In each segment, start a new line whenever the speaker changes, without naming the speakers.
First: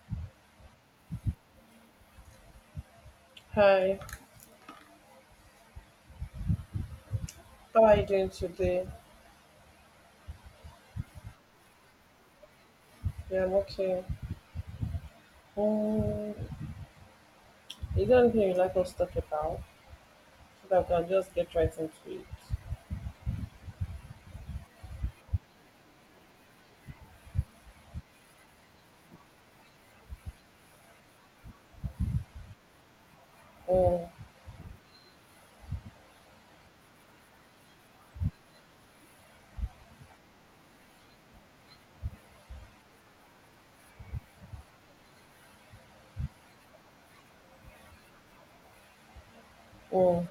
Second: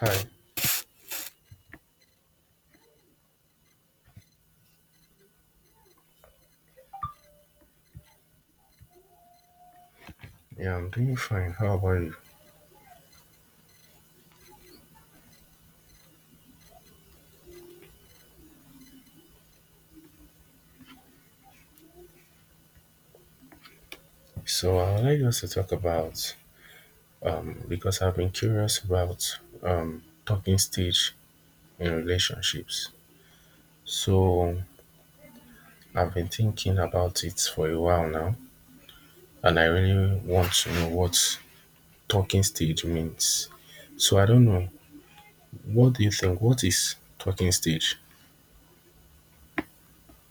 Hi,
Hi, how are you doing today?
yeah, I'm doing fine. How about you?
Yeah, I'm okay. Um, is there anything you'd like us to talk about so that we can just get right into it?
So I would like us to talk about because I've been curious about talking stage in relationships. So I've been thinking about it for a while now, and I really want to know what talking stage means. So I don't know. What do you think? What is talking stage?
Um, um,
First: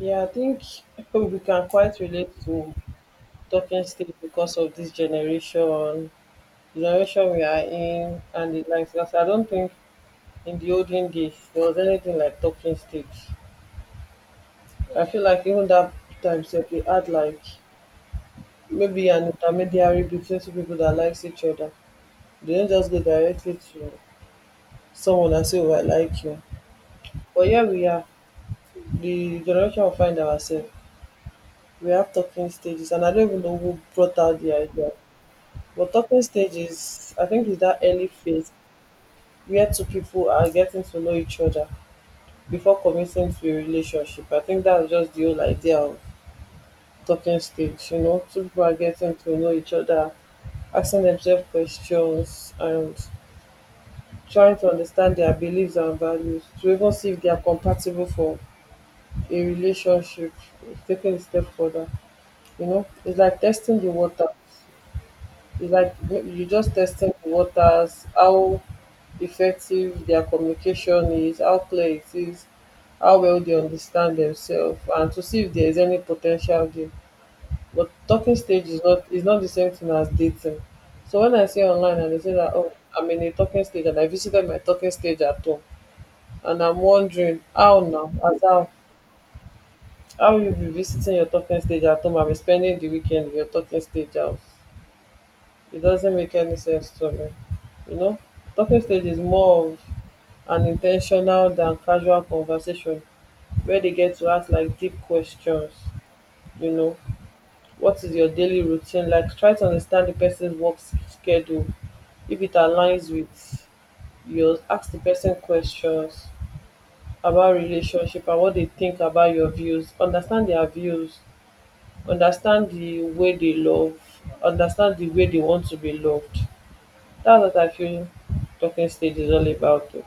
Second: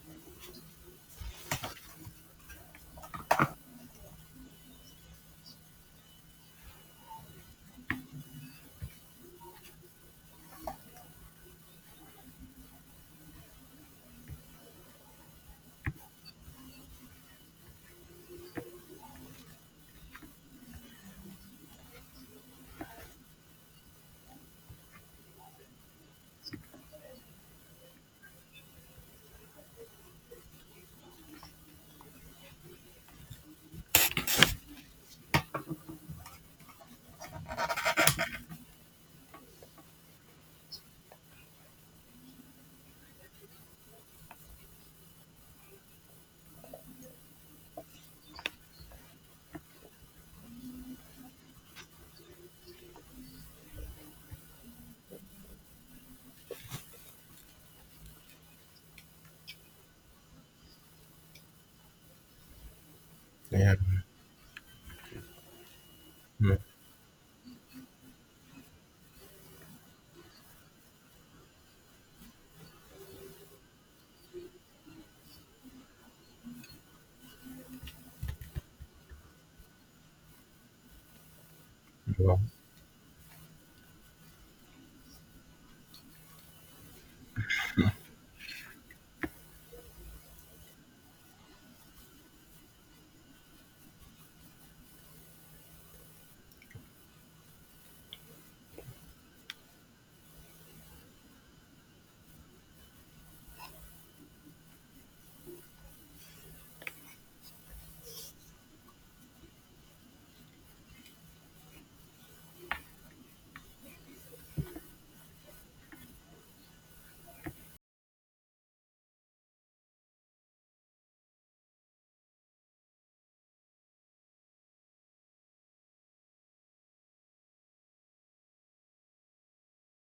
yeah, I think we can quite relate to talking stage because of this generation, the generation we are in, and the likes. Because I don't think in the olden days there was anything like talking stage. I feel like even that time, sef, we had like maybe an intermediary between two people that likes each other. They don't just go directly to someone and say, "Oh, I like you." But here we are, the generation we find ourselves. We have talking stages, and I don't even know who brought out the idea. But talking stages, I think, is that early phase where two people are getting to know each other before committing to a relationship. I think that's just the whole idea of talking stage. Two people are getting to know each other, asking themselves questions, and trying to understand their beliefs and values to even see if they are compatible for a relationship, taking a step further. It's like
Yeah.
testing the waters. It's like you
mm,
just testing the waters, how effective their communication is, how clear it is, how well they understand themselves, and to see if there is any potential there. But talking stage is not the same thing as dating. So when I see online and they say
Well,
that, "Oh, I'm in a talking stage and I visited my talking stage at home," and I'm wondering how now, as how you be visiting your talking stage at home and be spending the weekend in your talking stage house? It doesn't make any sense to me. You know, talking stage is more of an intentional than casual conversation where they get to ask like deep questions. You know, what is your daily routine like? Try to understand the person's schedule. If it aligns with yours, ask the person questions about relationship and what they think about your views. Understand their views, understand the way they love, understand the way they want to be loved. That's what I feel talking stage is all about o.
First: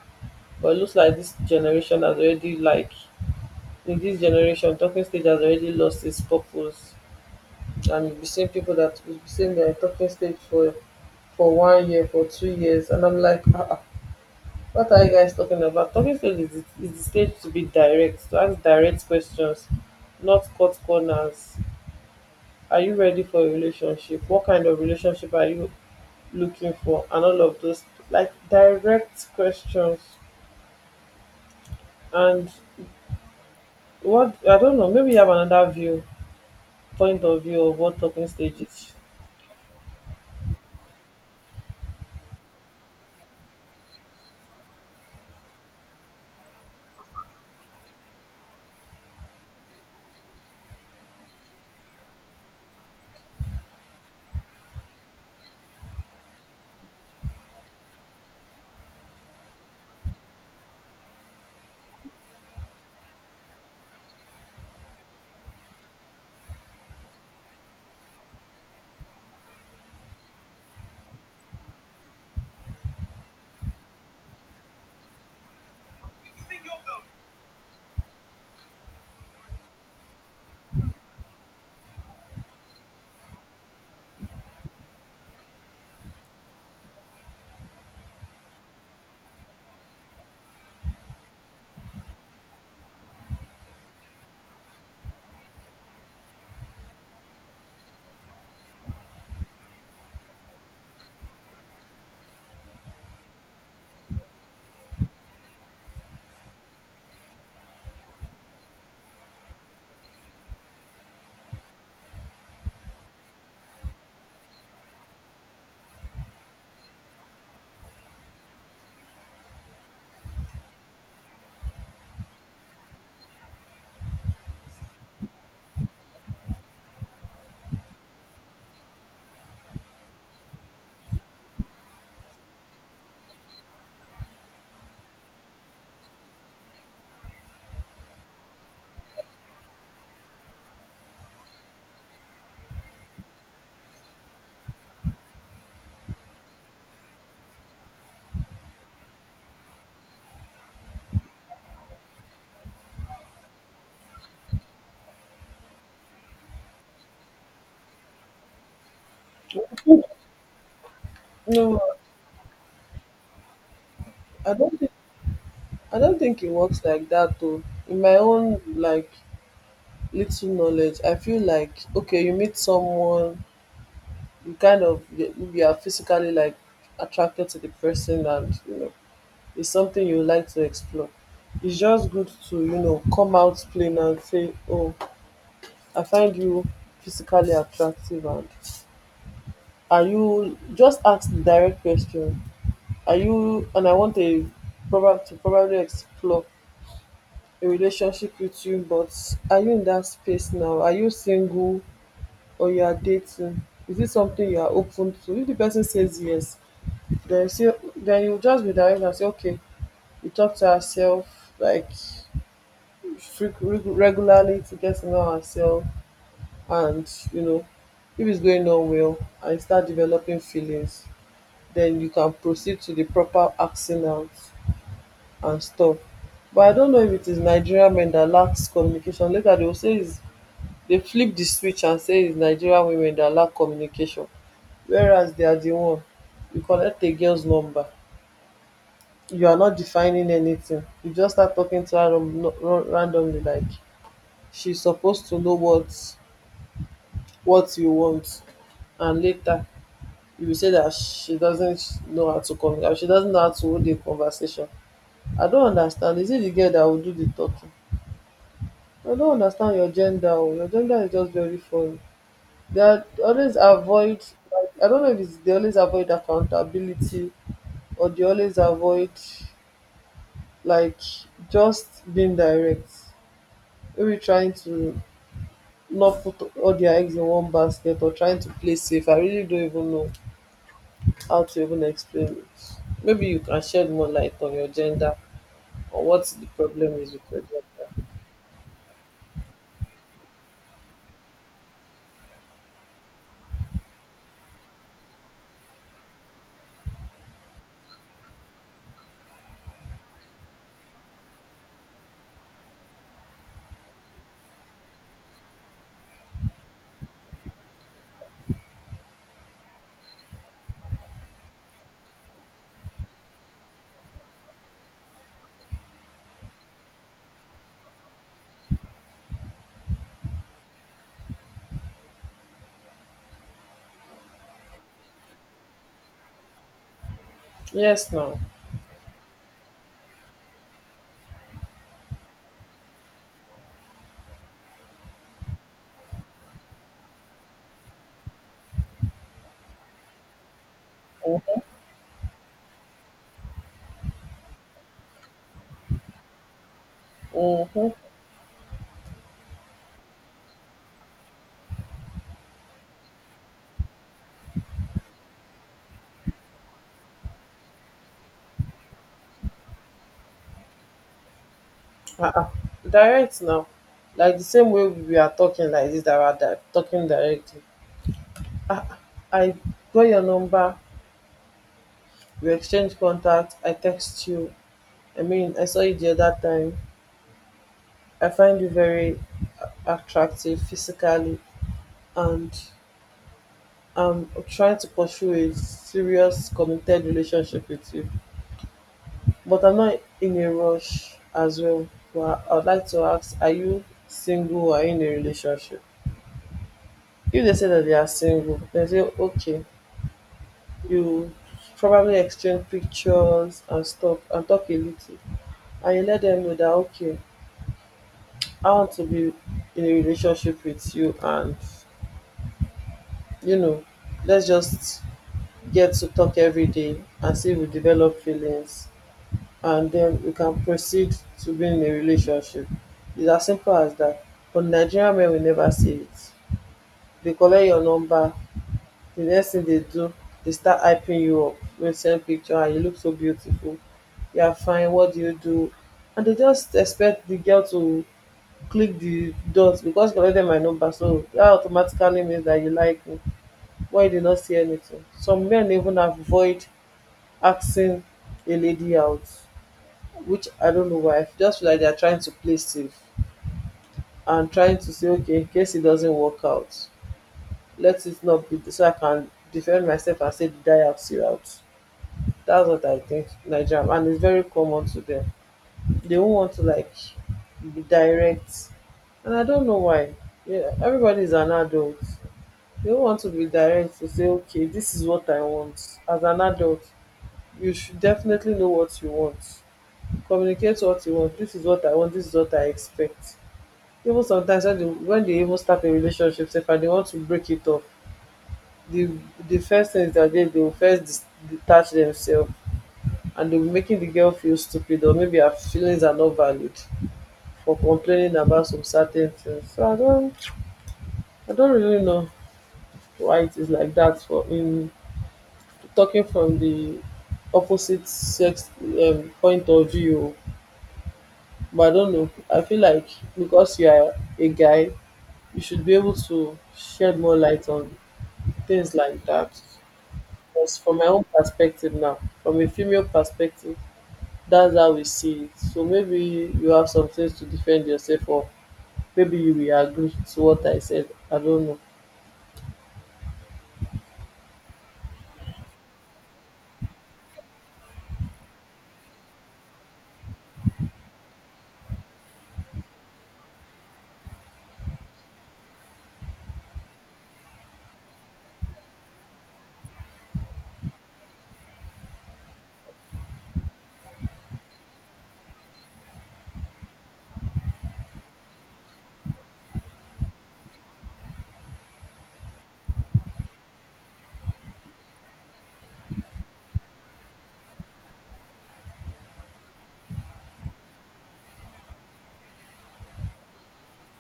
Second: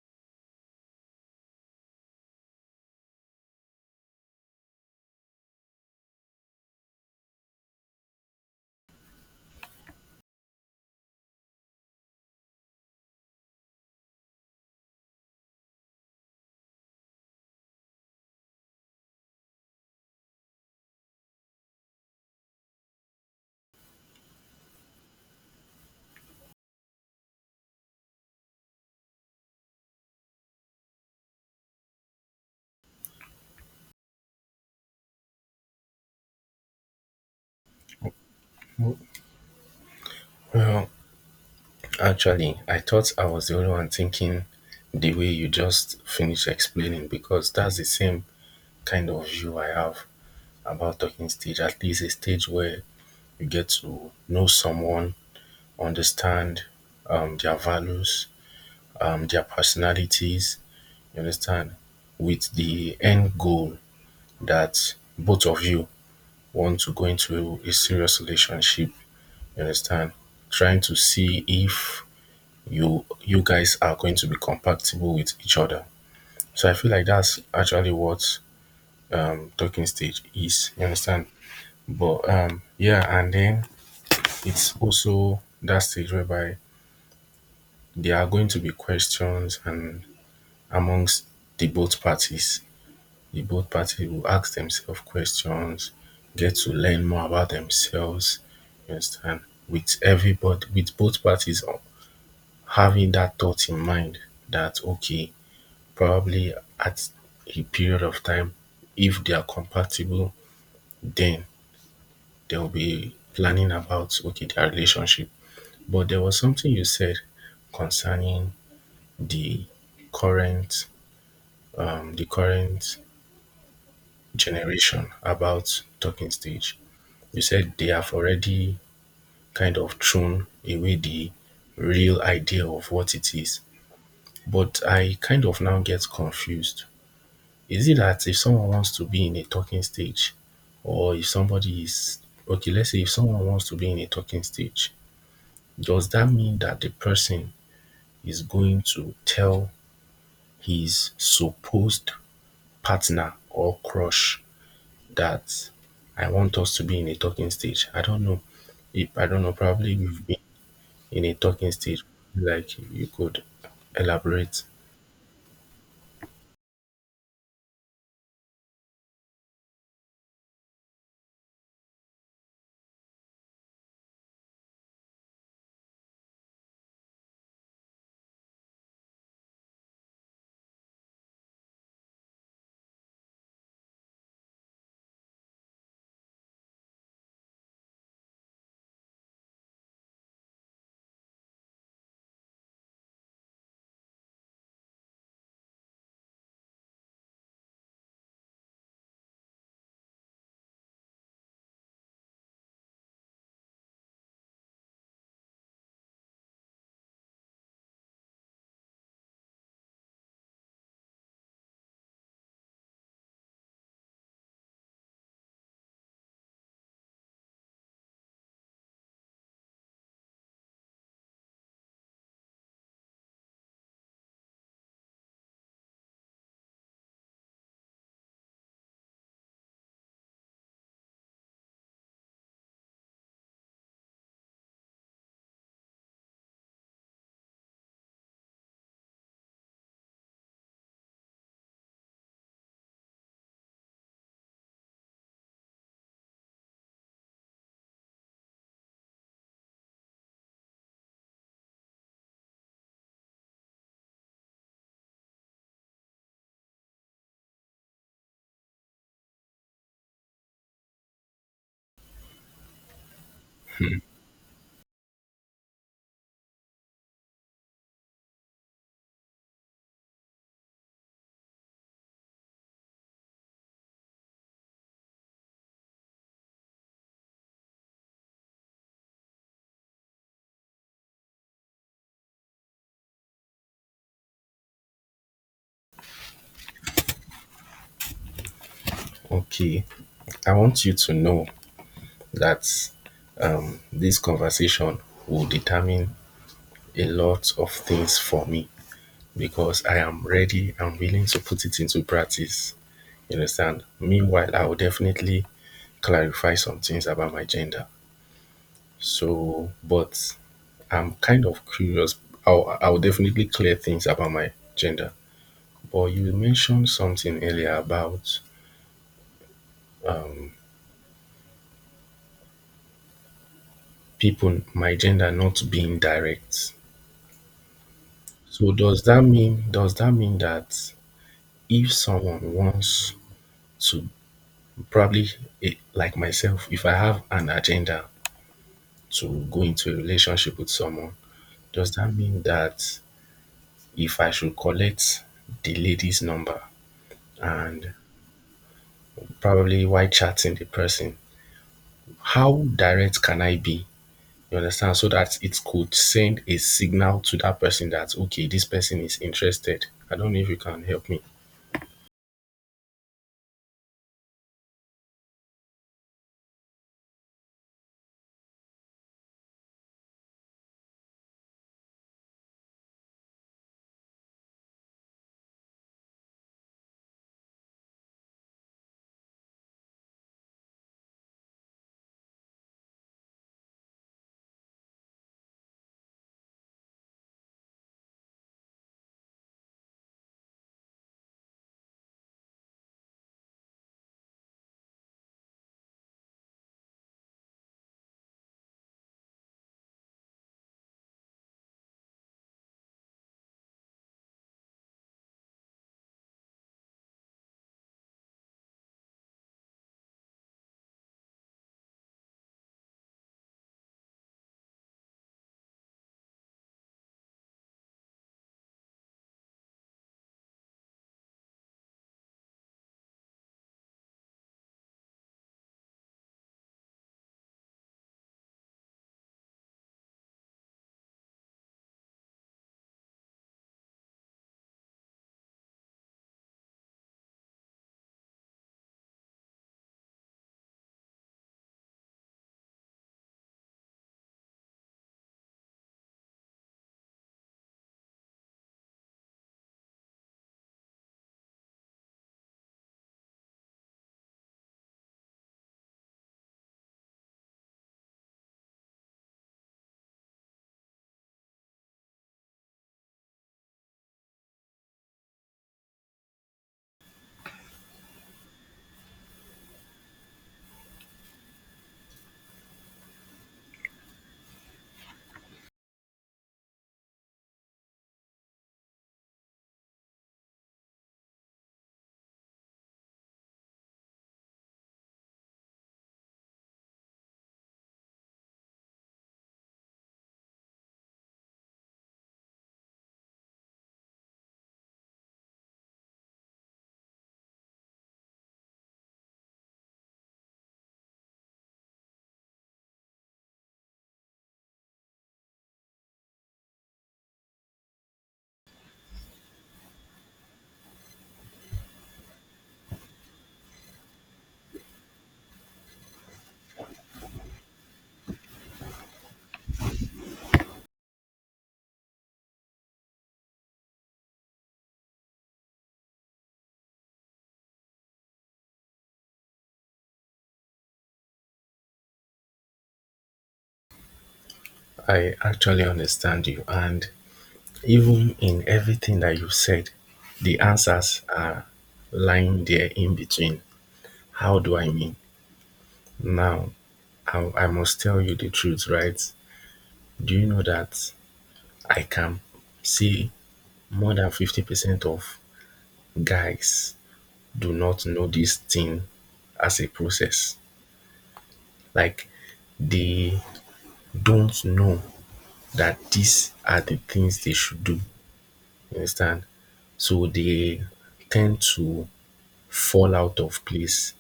But it looks like this generation has already, like, in this generation, talking stage has already lost its purpose. And you be seeing people that you be seeing their talking stage for 1 year, for 2 years, and I'm like, ah ah, what are you guys talking about? Talking stage is the stage to be direct, to ask direct questions, not cut corners. Are you ready for a relationship? What kind of relationship are you looking for? And all of those like direct questions. And what, I don't know, maybe you have another view, point of view, of what talking stage is.
well, Actually, I thought I was the only one thinking the way you just finished explaining because that's the same kind of view I have about talking stage, at least a stage where you get to know someone, understand their values, their personalities, you understand, with the end goal that both of you want to go into a serious relationship, you understand, trying to see if you guys are going to be compatible with each other. So I feel like that's actually what talking stage is. You understand? But yeah, and then it's also that stage whereby there are going to be questions, and amongst the both parties, the both parties will ask themselves questions, get to learn more about themselves. You understand? With everybody, with both parties having that thought in mind that okay, probably at a period of time if they are compatible then they'll be planning about okay their relationship. But there was something you said concerning the current the current generation about talking stage. You said they have already kind of thrown away the real idea of what it is, but I kind of now get confused. Is it that if someone wants to be in a talking stage or if somebody is okay, let's say if someone wants to be in a talking stage, does that mean that the person is going to tell his supposed partner or crush that I want us to be in a talking stage? I don't know. If I don't know, probably you've been in a talking
No,
stage, like you could
I
elaborate.
don't think I don't think it works like that though. In my own like little knowledge, I feel like okay, you meet someone, you kind of, you are physically like attracted to the person, and you know is something you like to explore. It's just good to, come out plain and say, "Oh, I find you physically attractive, and are you," just ask the direct question. Are you, and I want a, probably explore a relationship with you, but are you in that space now? Are you single or you are dating? Is it something you are open to? If the person says yes, then you say then you just be direct and say, okay, you talk to herself like regularly to get to know ourselves. And you know, if it's going on well and you start developing feelings, then you can proceed to the proper acting out and stuff. But I don't know if it is Nigerian men that lacks communication. Later they will say it's, they flip the switch and say it's Nigerian women that lack communication, whereas they are the one. You collect a girl's number, you are not defining anything, you just start talking to her randomly, like she's supposed to know what you want. And later you will say that she doesn't know how to communicate, she doesn't know how to hold a conversation. I don't understand, is it the girl that will do the talking? I don't understand your gender o, your gender is just very funny. They always avoid, like, I don't know if it's they always avoid accountability, or they always avoid, like, just being direct, maybe trying to not put all their eggs in one basket, or trying to play safe. I really don't even know how to even explain it. Maybe you can shed more light on your gender, or what the problem is with your gender.
Okay. I want you to know that this conversation will determine a lot of things for me because I am ready and willing to put it into practice. You understand? Meanwhile, I will definitely clarify some things about my gender. So, but I'm kind of curious. I'll definitely clear things about my gender. But you mentioned something earlier about people, my gender not being direct.
Yes, now.
So does that mean that if someone wants to probably like myself, if I have an agenda to go into a relationship with someone, does that mean that if I should collect the lady's number
Mm-hmm.
and probably while chatting the person, how direct can I be? You understand? So that it could send a signal to that person that, okay, this person is interested. I don't know if you can help me.
Uh-uh. Direct now. Like the same way we are talking like this, that we are talking directly. Ah, I got your number, we exchange contact, I text you. I mean, I saw you the other time. I find you very attractive physically, and I'm trying to pursue a serious committed relationship with you. But I'm not in a rush as well, but I would like to ask, are you single or are you in a relationship? If they say that they are single, they say okay, you probably exchange pictures and stuff and talk a little, and you let them know that okay, I want to be in a relationship with you, and, you know, let's just get to talk every day and see if we develop feelings, and then we can proceed to being in a relationship. It's as simple as that. But Nigerian men will never see it. They collect your number. The next thing they do, they start hyping you up. They send picture, and you look so beautiful, you are fine, what do you do? And they just expect the girl to click the dots because you collected my number, so that automatically means that you like me. Why you did not see anything? Some men even avoid asking a lady out, which I don't know why. I just feel like they're trying to play safe and trying to say, okay, in case it doesn't work out, let it not be so I can defend myself and say the die out see out. That's what I think, Nigerian, and it's very common to them. They won't want to like be direct, and I don't know why. Yeah, everybody is an adult. They don't want to be direct to say, okay, this is what I want. As an adult, you should definitely know what you want. Communicate what you want. This is what I want. This is what I expect. Even sometimes when they even start a relationship sef and they want to break it off, the the first thing is that they will first dis detach themselves, and they will be making the girl feel stupid, or maybe her feelings are not valid for complaining about some certain things. So I don't really know why it is like that for, in talking from the opposite sex, point of view. But I don't know, I feel like because you are a guy, you should be able to shed more light on things like that. Because from my own perspective now, from a female perspective, that's how we see it. So maybe you have some things to defend yourself, or maybe you will agree to what I said. I don't know.
I actually understand you. And even in everything that you said, the answers are lying there in between. How do I mean? Now, I must tell you the truth, right? Do you know that I can see more than 50% of guys do not know this thing as a process? Like, they don't know that these are the things they should do. You understand? So they tend to fall out of place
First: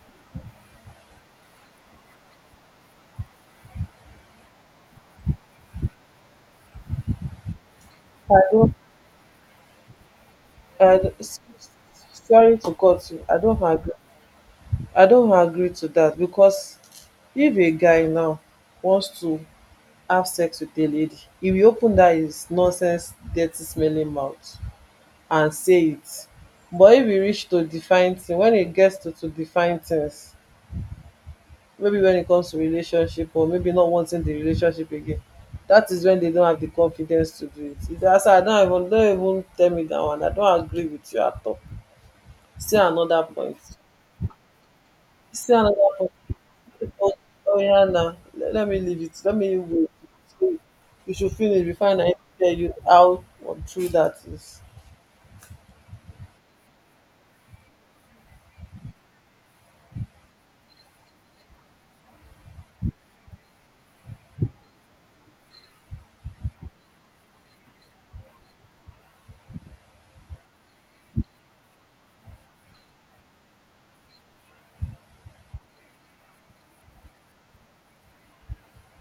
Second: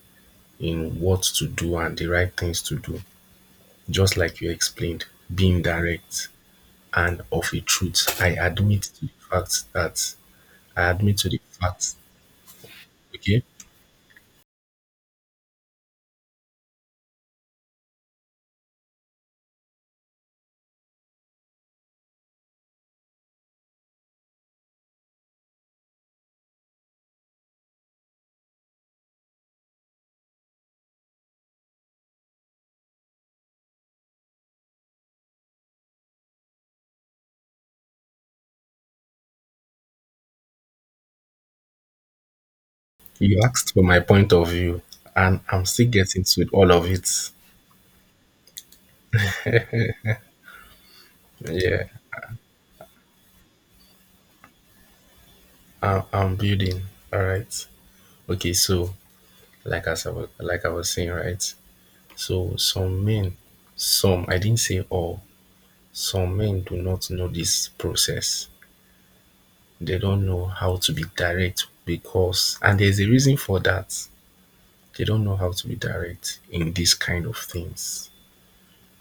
in what to do and the right things to do. Just like you explained, being direct and of a truth. I
I don't.
admit to the fact that I
I don't-
admit to the
s- s-
fact.
Sorry to cut you. I
Okay.
don't agree. I don't agree to that, because if a guy now wants to have sex with a lady, he will open that his nonsense, dirty smelling mouth and say it. But if we reach to define thing, when it gets to define things, maybe when it comes to relationship, or maybe not wanting the relationship again, that is when they don't have the confidence to do it. If they ask, I don't even tell me that one, I don't agree with you at all. See another
You
point.
asked for my point of view, and
See
I'm
another
still
point.
getting to all of
Oh,
it.
oh yeah, na let me leave it, let me wait. So you should finish
Yeah,
before I tell you how or true that is.
I'm building. All right. Okay. So, like I was, like I was saying, right. So some men, some I didn't say all. Some men do not know this process. They don't know how to be direct because and there's a reason for that. They don't know how to be direct in these kind of things,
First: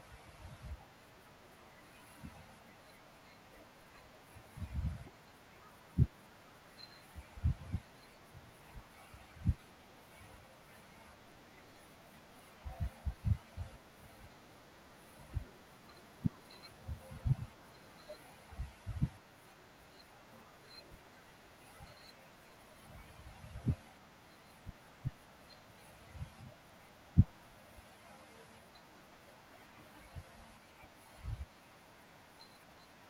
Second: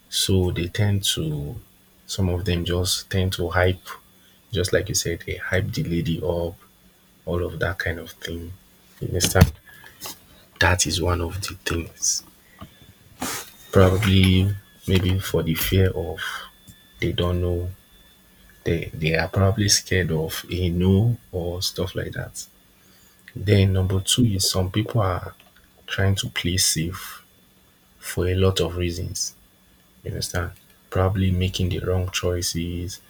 so they tend to, some of them just tend to hype, just like you said, they hype the lady up, all of that kind of thing, you understand. That is one of the things, probably maybe for the fear of, they don't know, they are probably scared of a no or stuff like that. Then number two is some people are trying to play safe for a lot of reasons. You understand? Probably making the wrong choices,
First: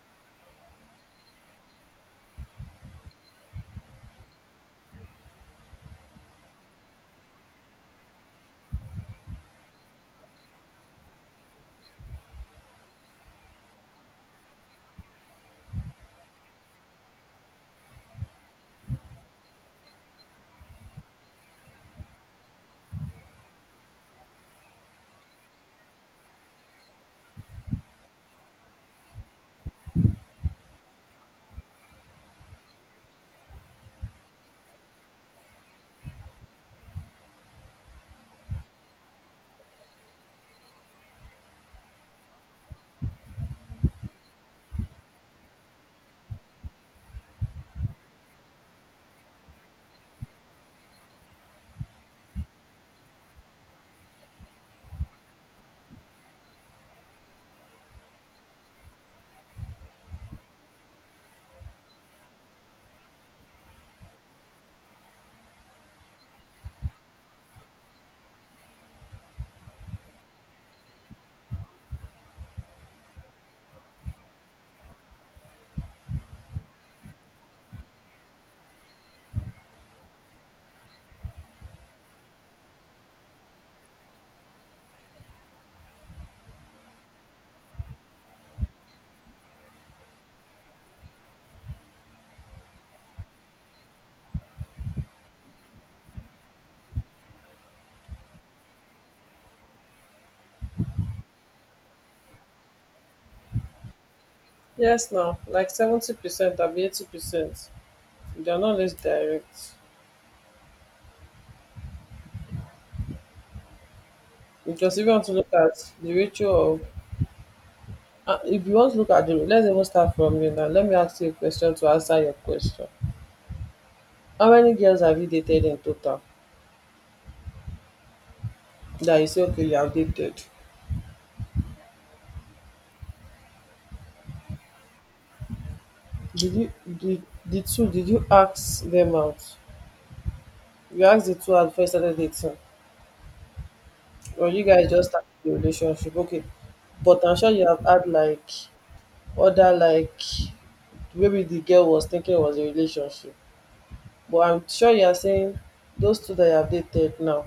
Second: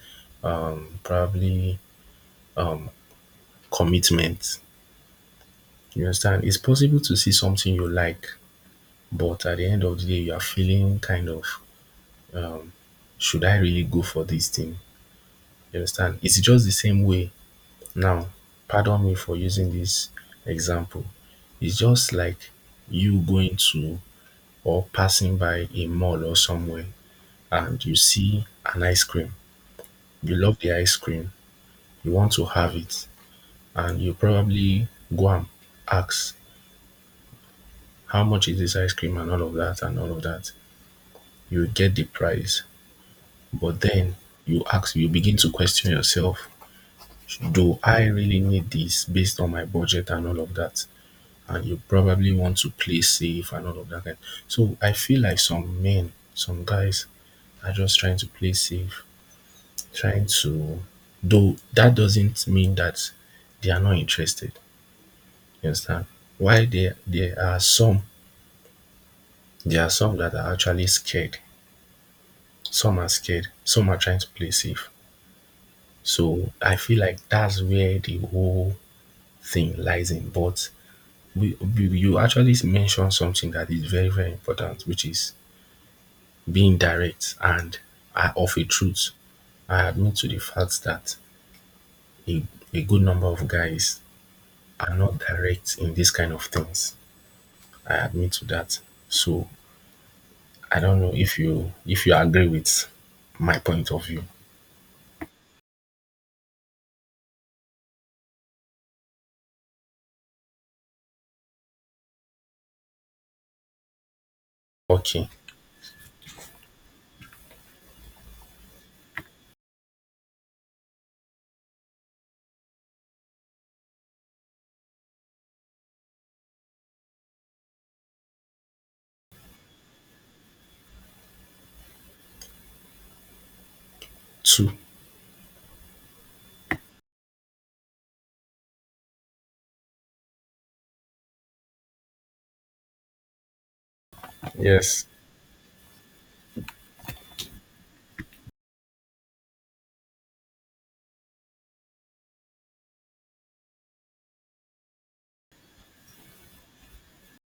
probably commitment. You understand? It's possible to see something you like, but at the end of the day, you are feeling kind of, should I really go for this thing? You understand? It's just the same way. Now, pardon me for using this example. It's just like you going to or passing by a mall or somewhere and you see an ice cream, you love the ice cream, you want to have it, and you probably go and ask how much is this ice cream and all of that and all of that. You get the price, but then you ask, you begin to question yourself, do I really need this based on my budget and all of that? And you probably want to play safe and all of that kind. So I feel like some men, some guys are just trying to play safe, trying to, though that doesn't mean that they are not interested. You understand? Why there are some that are actually scared. Some are scared. Some are trying to play safe. So I feel like that's where the whole thing lies in. But you actually mentioned something that is very very important, which is being direct and of a truth. I admit to the fact that a, a good number of guys are not direct in this kind of things. I admit to that. So I don't know if you agree with my point of view.
Yes now, like 70%, abi 80%. They are not less direct. Because if you want
Okay,
to look at the ratio of, if you want to look at the, let's even start from you now. Let me ask you a question to answer your question. How many girls have you dated in total? That you say, okay, you have dated.
two.
Did you, the two, did you ask them out? You asked the two at first started dating, or you guys
Yes,
just started the relationship? Okay. But I'm sure you have had other maybe the girl was thinking it was a relationship, but I'm sure you are saying those two that you have dated now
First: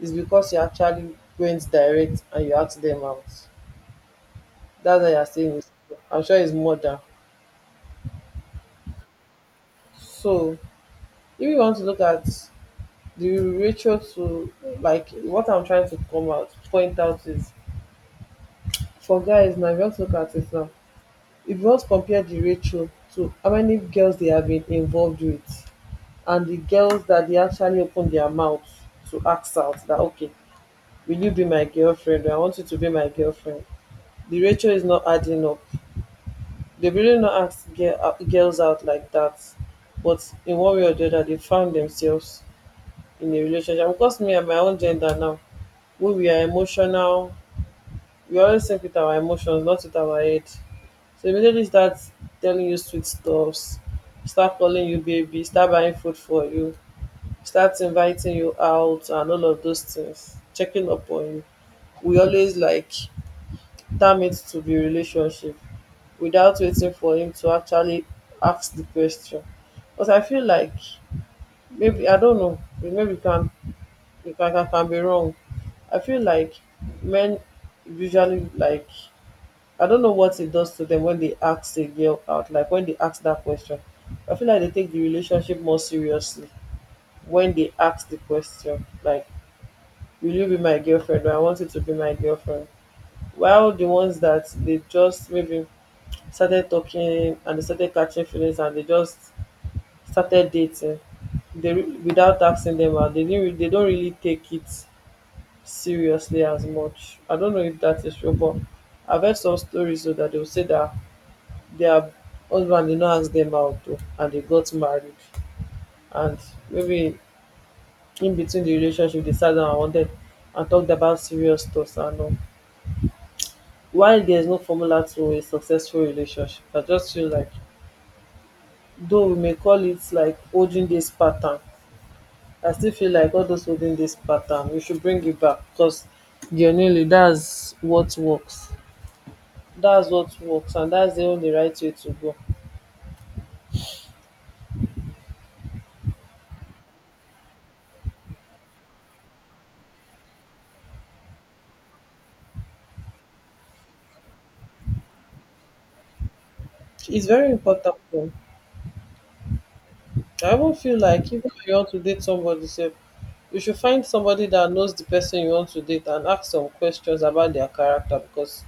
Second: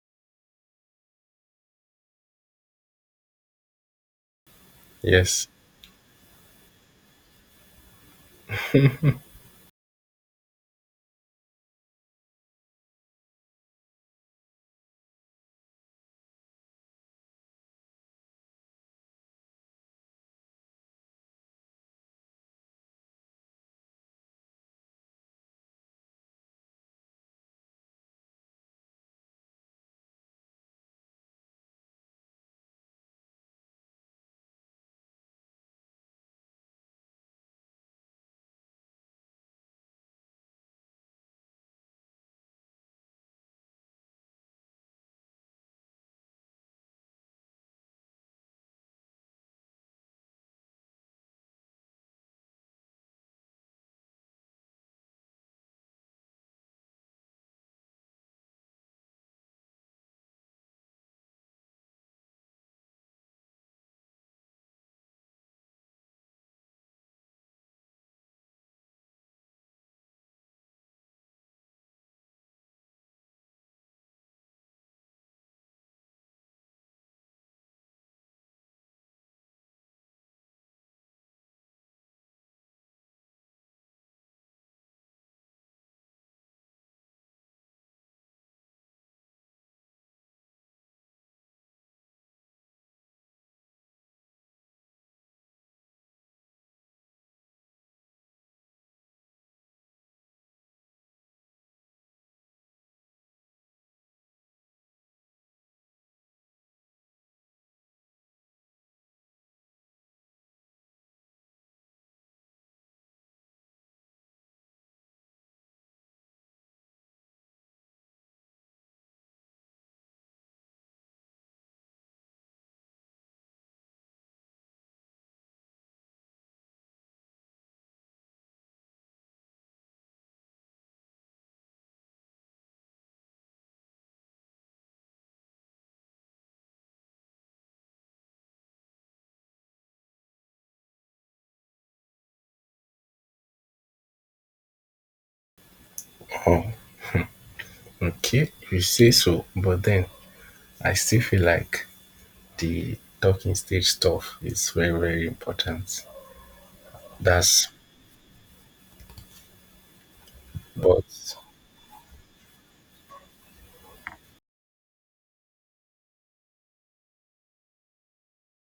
is because you actually went direct and you asked them out. That's what you're
yes.
saying. I'm sure it's more than. So if you want to look at the ratio to, like, what I'm trying to come out point out is, for guys now, if you want to look at it now, if you want to compare the ratio to how many girls they have been involved with and the girls that they actually open their mouth to ask out, that, okay, will you be my girlfriend? I want you to be my girlfriend. The ratio is not adding up. They really not ask girls out like that. But in one way or the other, they found themselves in a relationship. And because me and my own gender now, when we are emotional, we always think with our emotions, not with our head. So immediately start telling you sweet stuffs, start calling you baby, start buying food for you, start inviting you out and all of those things, checking up on you, we always like damage to the relationship without waiting for him to actually ask the question. But I feel like maybe, I don't know, maybe you can, I can be wrong. I feel like men usually, like, I don't know what it does to them when they ask a girl out, like when they ask that question, I feel like they take the relationship more seriously when they ask the question, like, will you be my girlfriend or I want you to be my girlfriend. While the ones that they just maybe started talking and they started catching feelings and they just started dating, they without asking them out, they didn't they don't really take it seriously as much. I don't know if that is true, but I've heard some stories so that they'll say that their husband did not ask them out too, and they got married. And maybe in between the relationship they sat down and wanted and talked about serious stuff and all. Why there's no formula to a successful relationship, I just feel like, though we may call it like holding this pattern, I still feel like all those holding this pattern, we should bring it back because genuinely that's what works. That's what works, and that's the only right way to go.
Oh, okay. You say so, but then I still feel like the talking stage stuff is very very important.
It's very
That's
important though. I even feel
but
like even if you want to date somebody sef, you should find somebody that knows the person you want to date and ask some questions about their character, because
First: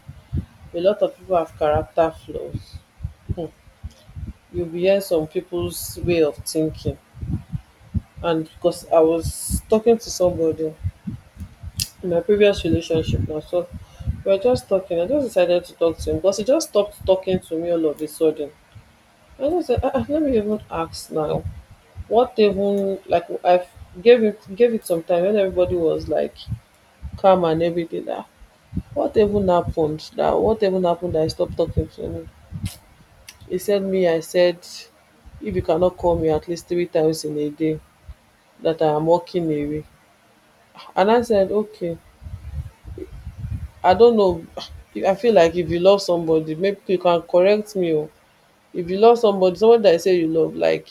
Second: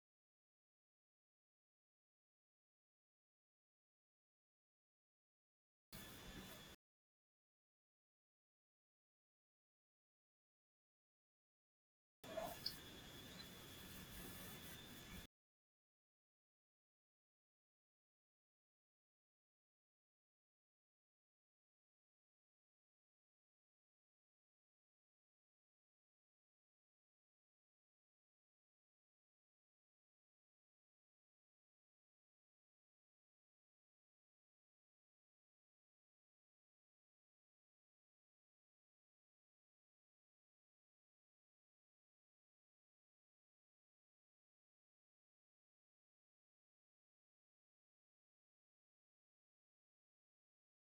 a lot of people have character flaws. Hmm. You'll be hearing some people's way of thinking. And because I was talking to somebody in my previous relationship now, so we were just talking. I just decided to talk to him because he just stopped talking to me all of a sudden. I just said, ah, ah, let me even ask now. What even, like, I gave it some time when everybody was like calm and everything. That what even happened? That what even happened? That I stopped talking to him. He said me. I said, if you cannot call me at least three times in a day, that I am walking away. And I said, okay. I don't know. I feel like if you love somebody, maybe you can correct me. Oh, if you love somebody, someone that I say you love, like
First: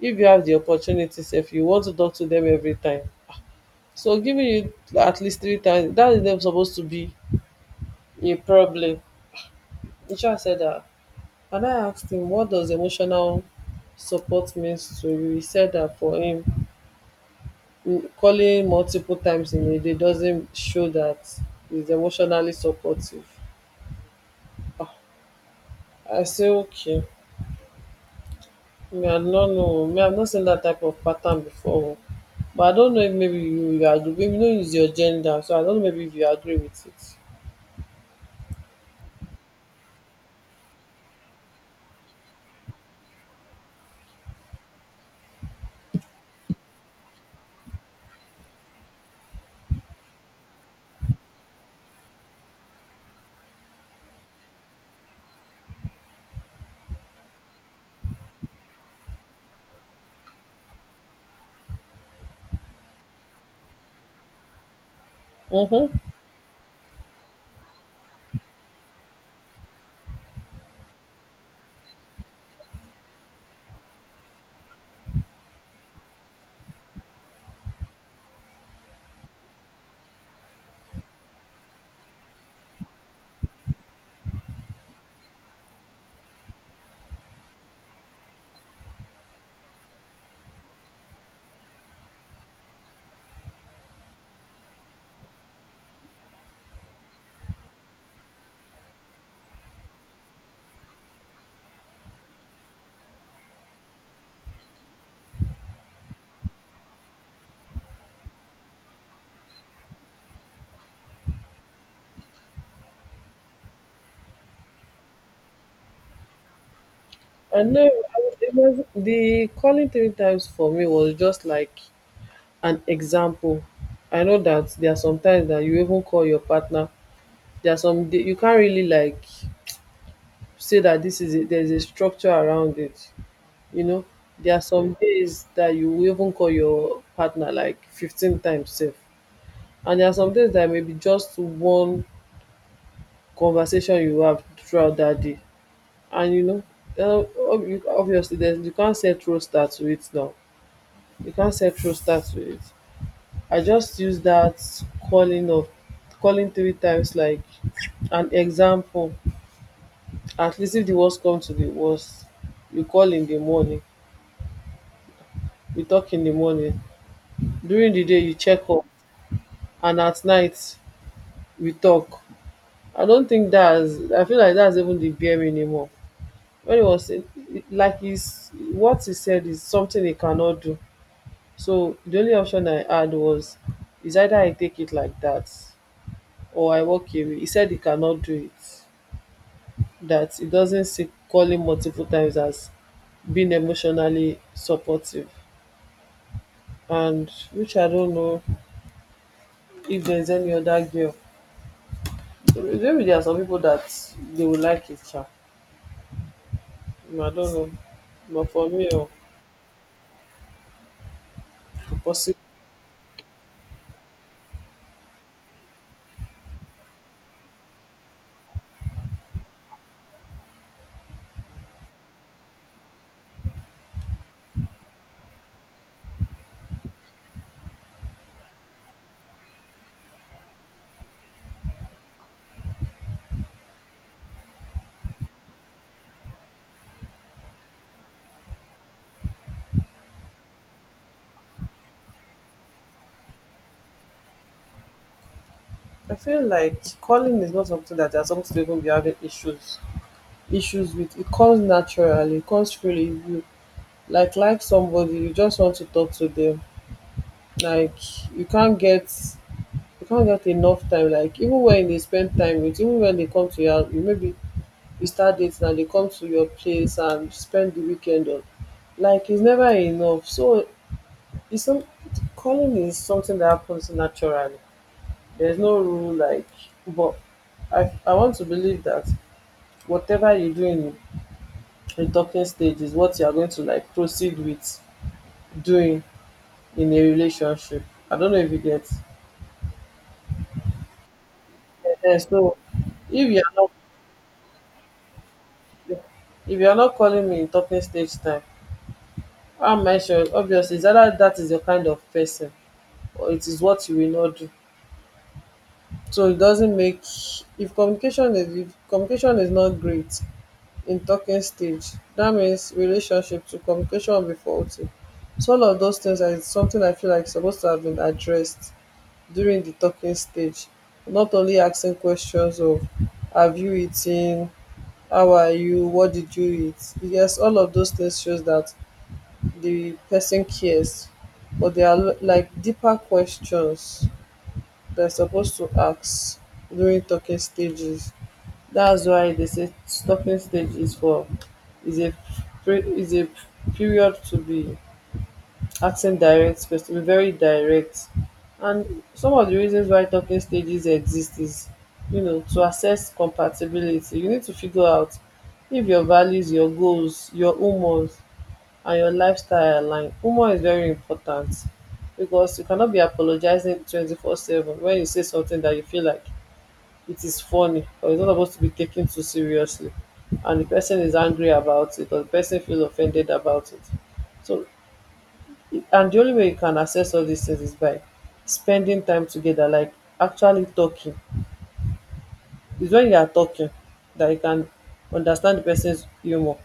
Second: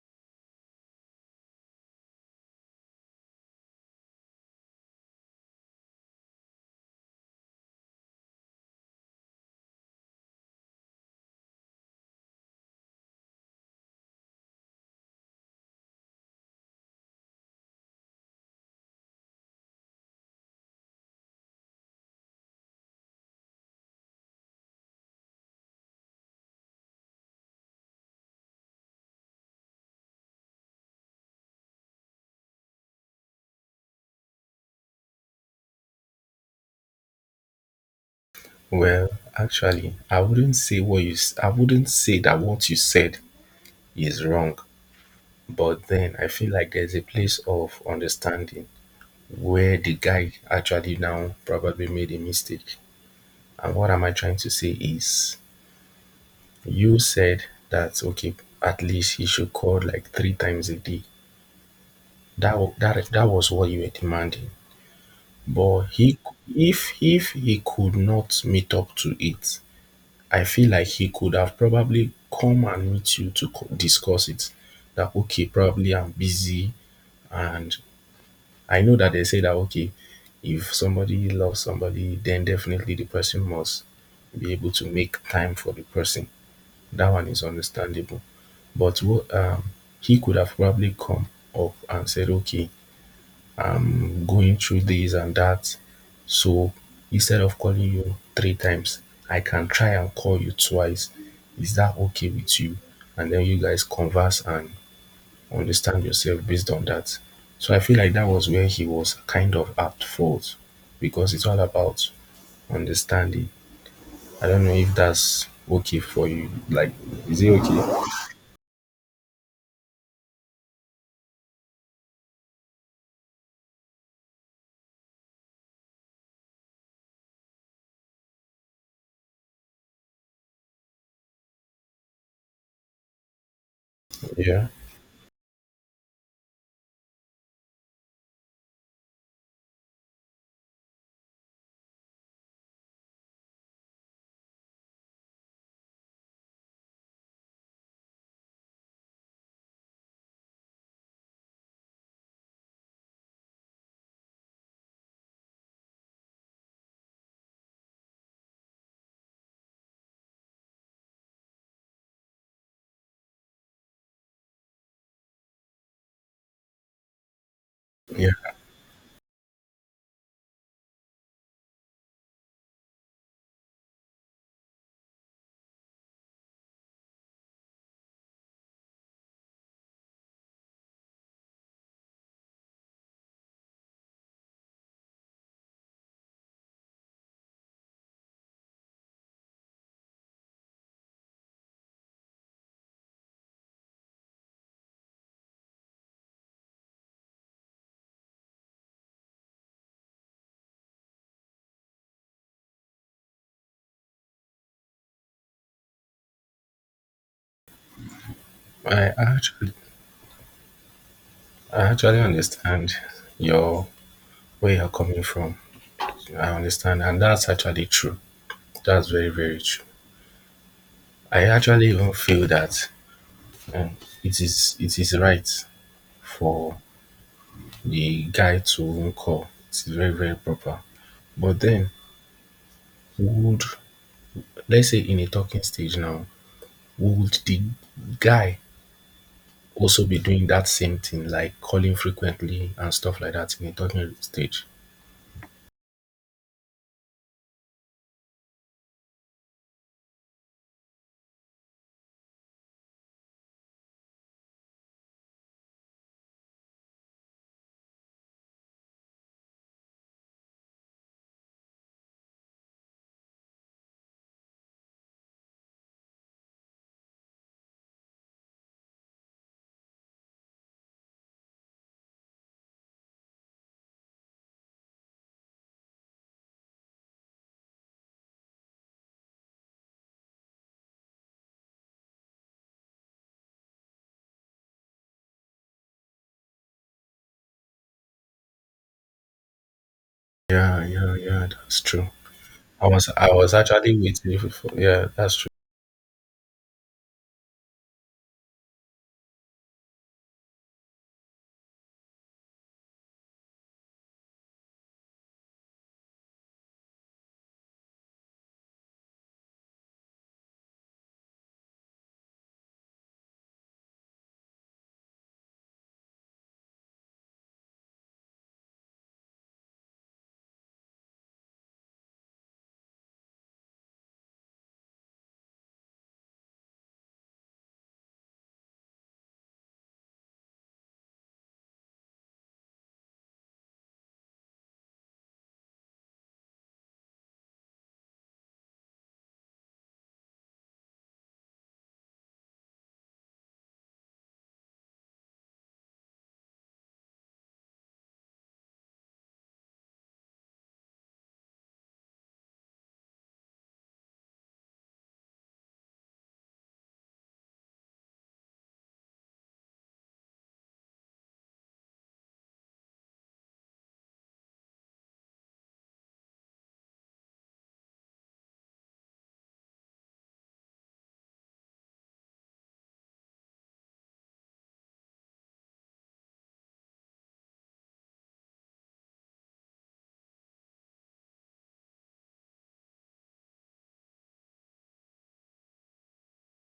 if you have the opportunities, if you want to talk to them every time, so giving you at least three times, that is them supposed to be a problem. Isha said that, and I asked him, what does emotional support means to you? He said that for him, calling multiple times in a day doesn't show that he's emotionally supportive. Ah, I say okay. Me, I don't know. Me, I've not seen that type of pattern before. Oh. But I don't know if maybe you agree. Maybe you don't use your gender, so I don't know maybe if you agree with it.
well, actually, I wouldn't say that what you said is wrong. But then I feel like there's a place of understanding where the guy actually now probably made a mistake. And what am I trying to say is, you said that okay, at least he should call like three times a day. That that was what you were demanding. But
Mm-hmm.
he, if he could not meet up to it, I feel like he could have probably come and meet you to discuss it. That okay, probably I'm busy, and I know that they say that okay, if somebody loves somebody, then definitely the person must be able to make time for the person. That one is understandable. But what he could have probably come up and said, okay, I'm going through this and that. So instead of calling you three times, I can try and call you twice. Is that okay with you? And then you guys converse and understand yourself based on that. So I feel like that was where he was kind of at fault because it's all about understanding. I don't know if that's okay for you. Like, is it
I know
okay?
it was, the calling three times for me was just like an example. I know that there are some times that you even call your partner. There are some you can't really like say that this is it. There's a structure around it. You know, there are
Yeah.
some days that you will even call your partner like 15 times safe. And there are some things that may be just one conversation you have throughout that day. And you know, obviously, there's, you can't set roster to it now. You can't set roster to it. I just use that calling of calling three times like an example. At least if the worst come to the worst, you call in the morning, we talk in the morning. During the day,
Yeah.
you check up, and at night, we talk. I don't think that's. I feel like that's even the bare minimum. When he was saying, like, he's what he said is something he cannot do. So the only option I had was, is either I take it like that or I walk away. He said he cannot do it. That he doesn't see calling multiple times as being emotionally supportive. And which I don't know if there's any other girl. Maybe there are some people that they will like it. Sha. I don't know. But for me, oh,
I actually, I actually
possible.
understand your where you're coming from. I understand, and that's actually true. That's very, very true. I actually even feel that um, it is right for the guy to even call. It's very, very proper. But then, would, let's say in a talking stage now, would the guy also be doing that same thing, like calling frequently and stuff like that in a talking stage?
I feel like calling is not something that you're supposed to even be having issues with. It comes naturally, it comes freely. If you like somebody, you just want to talk to them. Like you can't get you can't get enough time. Like even when they spend time with, even when they come to your house, you maybe you start dating and they come to your place and spend the weekend on. Like it's never enough. So it's some calling is something that happens naturally. There's no rule like, but I want to believe that whatever you do in a talking stage is what you are going to like proceed with doing in a relationship. I don't know if you get.
Yeah, yeah, yeah. That's true.
Eh, so
I
if you
was
are not
actually waiting for yeah, that's true.
if you are not calling me in talking stage time, how am I sure? Obviously, it's either that is your kind of person or it is what you will not do. So it doesn't make, if communication is not great in talking stage, that means relationship to communication will be faulty. So all of those things are something I feel like supposed to have been addressed during the talking stage, not only asking questions of, have you eaten, how are you, what did you eat, yes, all of those things shows that the person cares. But they are like deeper questions they're supposed to ask during talking stages. That's why they say talking stage is for is a is a period to be asking direct questions, very direct. And some of the reasons why talking stages exist is, you know, to assess compatibility. You need to figure out if your values, your goals, your humors, and your lifestyle align. Humor is very important because you cannot be apologizing 24/7 when you say something that you feel like it is funny or it's not supposed to be taken too seriously, and the person is angry about it or the person feels offended about it. So and the only way you can access all these things is by spending time together, like actually talking. It's when you are talking that you can understand the person's humor,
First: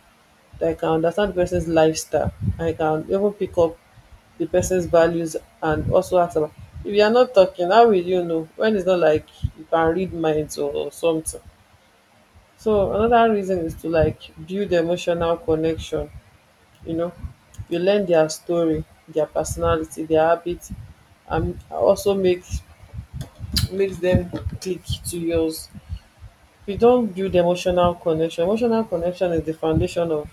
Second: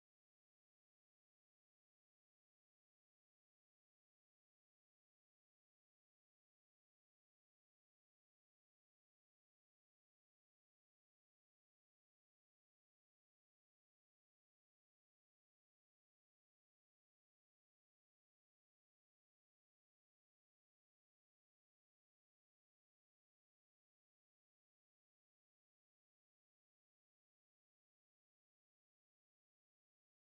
that you can understand the person's lifestyle, and you can even pick up the person's values, and also ask about. If you are not talking, how will you know? When it's not like You can read minds or something. So another reason is to, like, build emotional connection, you know. You learn their story, their personality, their habit, and also make makes them click to yours. You not build emotional connection. Emotional connection is the foundation of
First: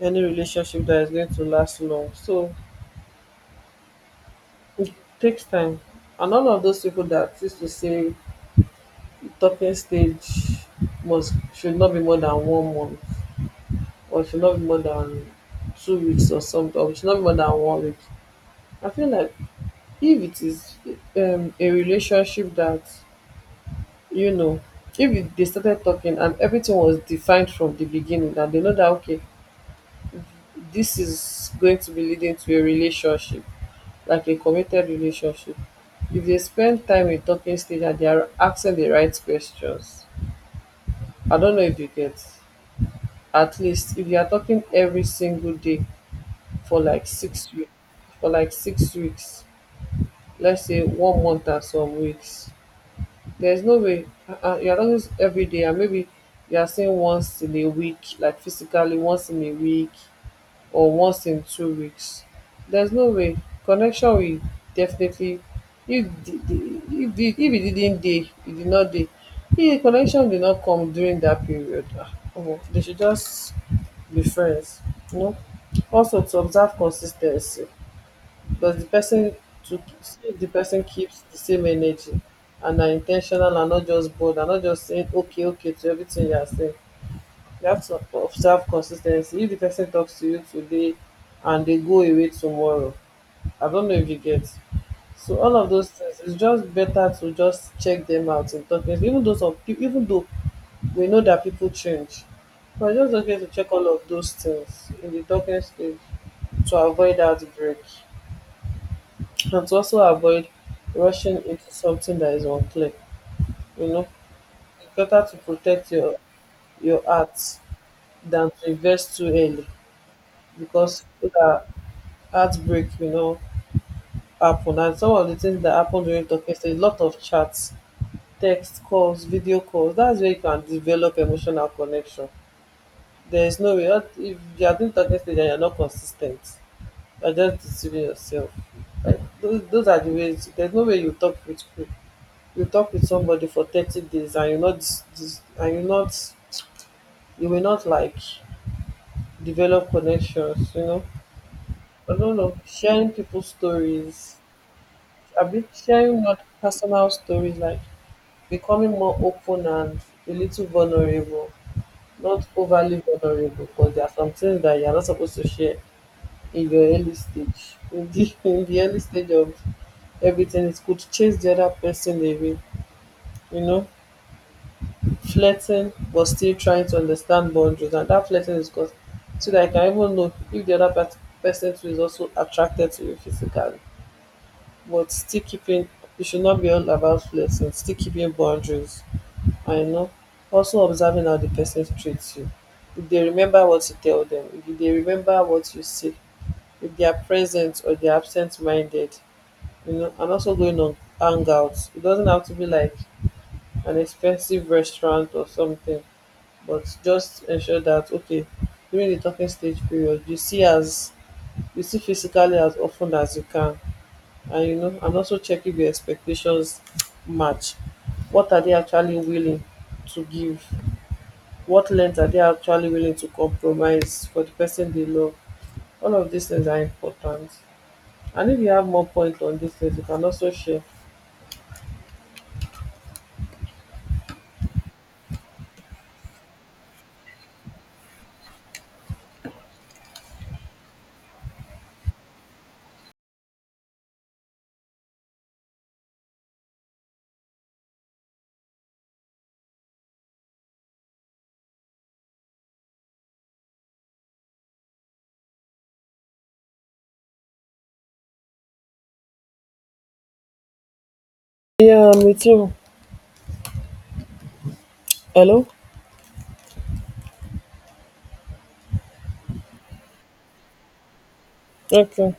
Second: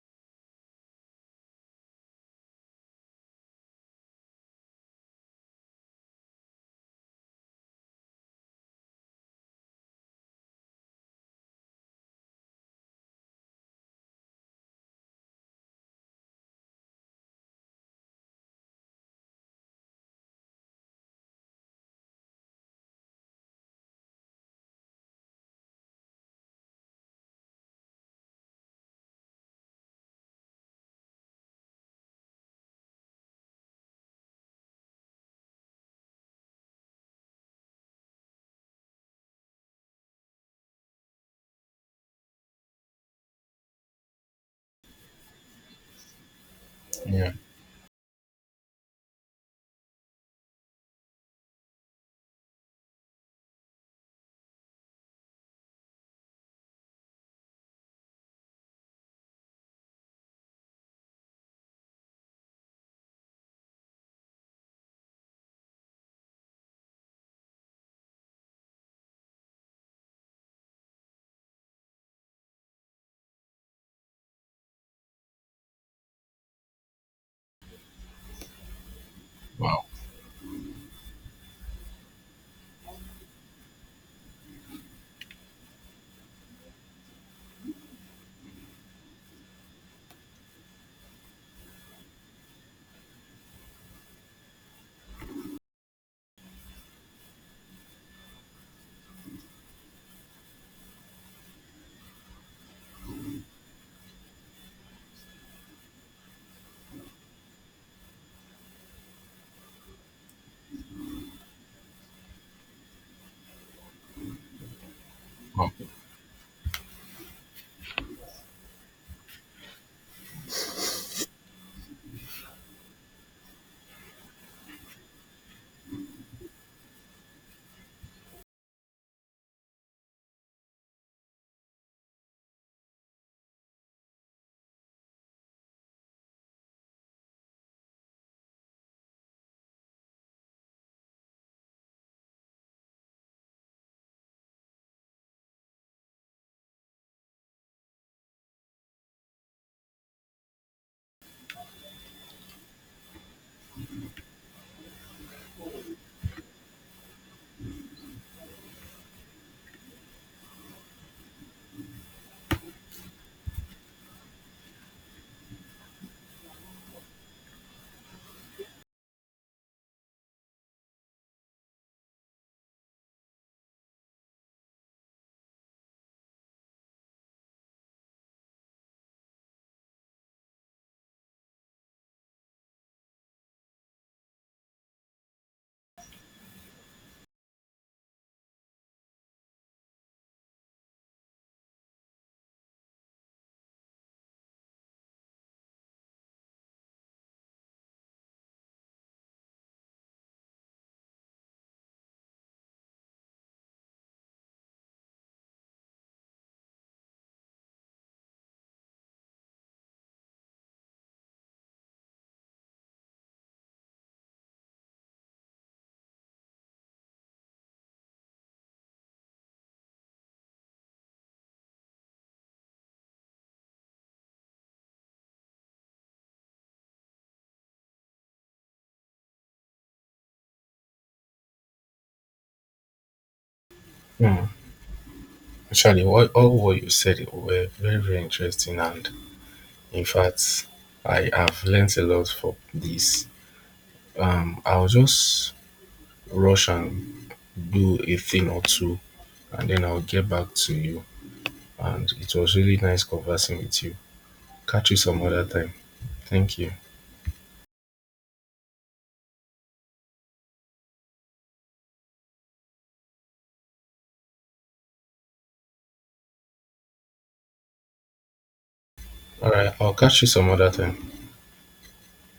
any relationship that is going to last long. So it takes time. And all of those people that used to say talking stage must should not be more than one month, or should not be more than 2 weeks or something, or should not be more than one week. I feel like if it is a relationship that, you know, if it, they started talking and everything was defined from the beginning, and they know that, okay, this is going to be leading to a relationship, like a committed relationship. If they spend time in talking stage and they are asking the right questions, I don't know if you get. At least if you are talking every single day for like
Yeah.
6 weeks, for like 6 weeks, let's say one month and some weeks. There's no way. You're not just every day, and maybe you're saying once in a week, like physically once in a week or once in 2 weeks. There's no way. Connection will definitely, if the, the, if it didn't day, it did not day. If the connection did not come during that period, ah, omo, they should just be friends. You know. Also, to observe consistency, does the person, to
Wow.
see if di person keeps the same energy and are intentional and not just bored and not just saying okay okay to everything you are saying. You have to observe consistency. If the person talks to you today and they go away tomorrow, I don't know if you get. So all of those things, it's just better to just check them out in talking, even though some people, even though we know that people change, but it's just okay to check all of those things in the talking stage, to avoid outbreak. And to also avoid rushing into something that is unclear, you know. It's better to
Wow.
protect your art than to invest too early, because if that heartbreak, you know, happen. And some of the things that happen during talking stage: a lot of chats, text calls, video calls. That's where you can develop emotional connection. There is no way out- if you are doing talking stage and you're not consistent, you're just deceiving yourself. Like those are the ways. There's no way you talk with somebody for 30 days and you not, you will not, like, develop connections, you know. I don't know, sharing people's stories a bit, sharing not personal stories, like becoming more open and a little vulnerable. Not overly vulnerable, because there are some things that you are not supposed to share in your early stage, in the in the early stage of everything. It could chase the other person away, you know. Flirting, but still trying to understand boundaries. And that flirting is because so that I can even know if the other person too is also attracted to you physically. But still keeping, it should not be all about flirting, still keeping boundaries. I know. Also observing how the person treats you. If they remember what you tell them, if they remember what you say, if they are present or they are absent minded, you know. And also going on hangouts. It doesn't have to be like an expensive restaurant or something, but just ensure that okay, during the talking stage period you see as you see physically as often as you can. And, you know, and also check if your expectations match. What are they actually willing to give? What length are they actually willing to compromise for the person they love? All of these things are important. And if you have more points on these things, you can also share.
Hmm. Actually, what, all what you said were very very interesting, and in fact, I have learnt a lot from this. I'll just rush and do a thing or two, and then I'll get back to you. And it was really nice conversing with you. Catch you some other time. Thank you.
Yeah, me too. Hello.
All right, I'll catch you some other time.
Okay.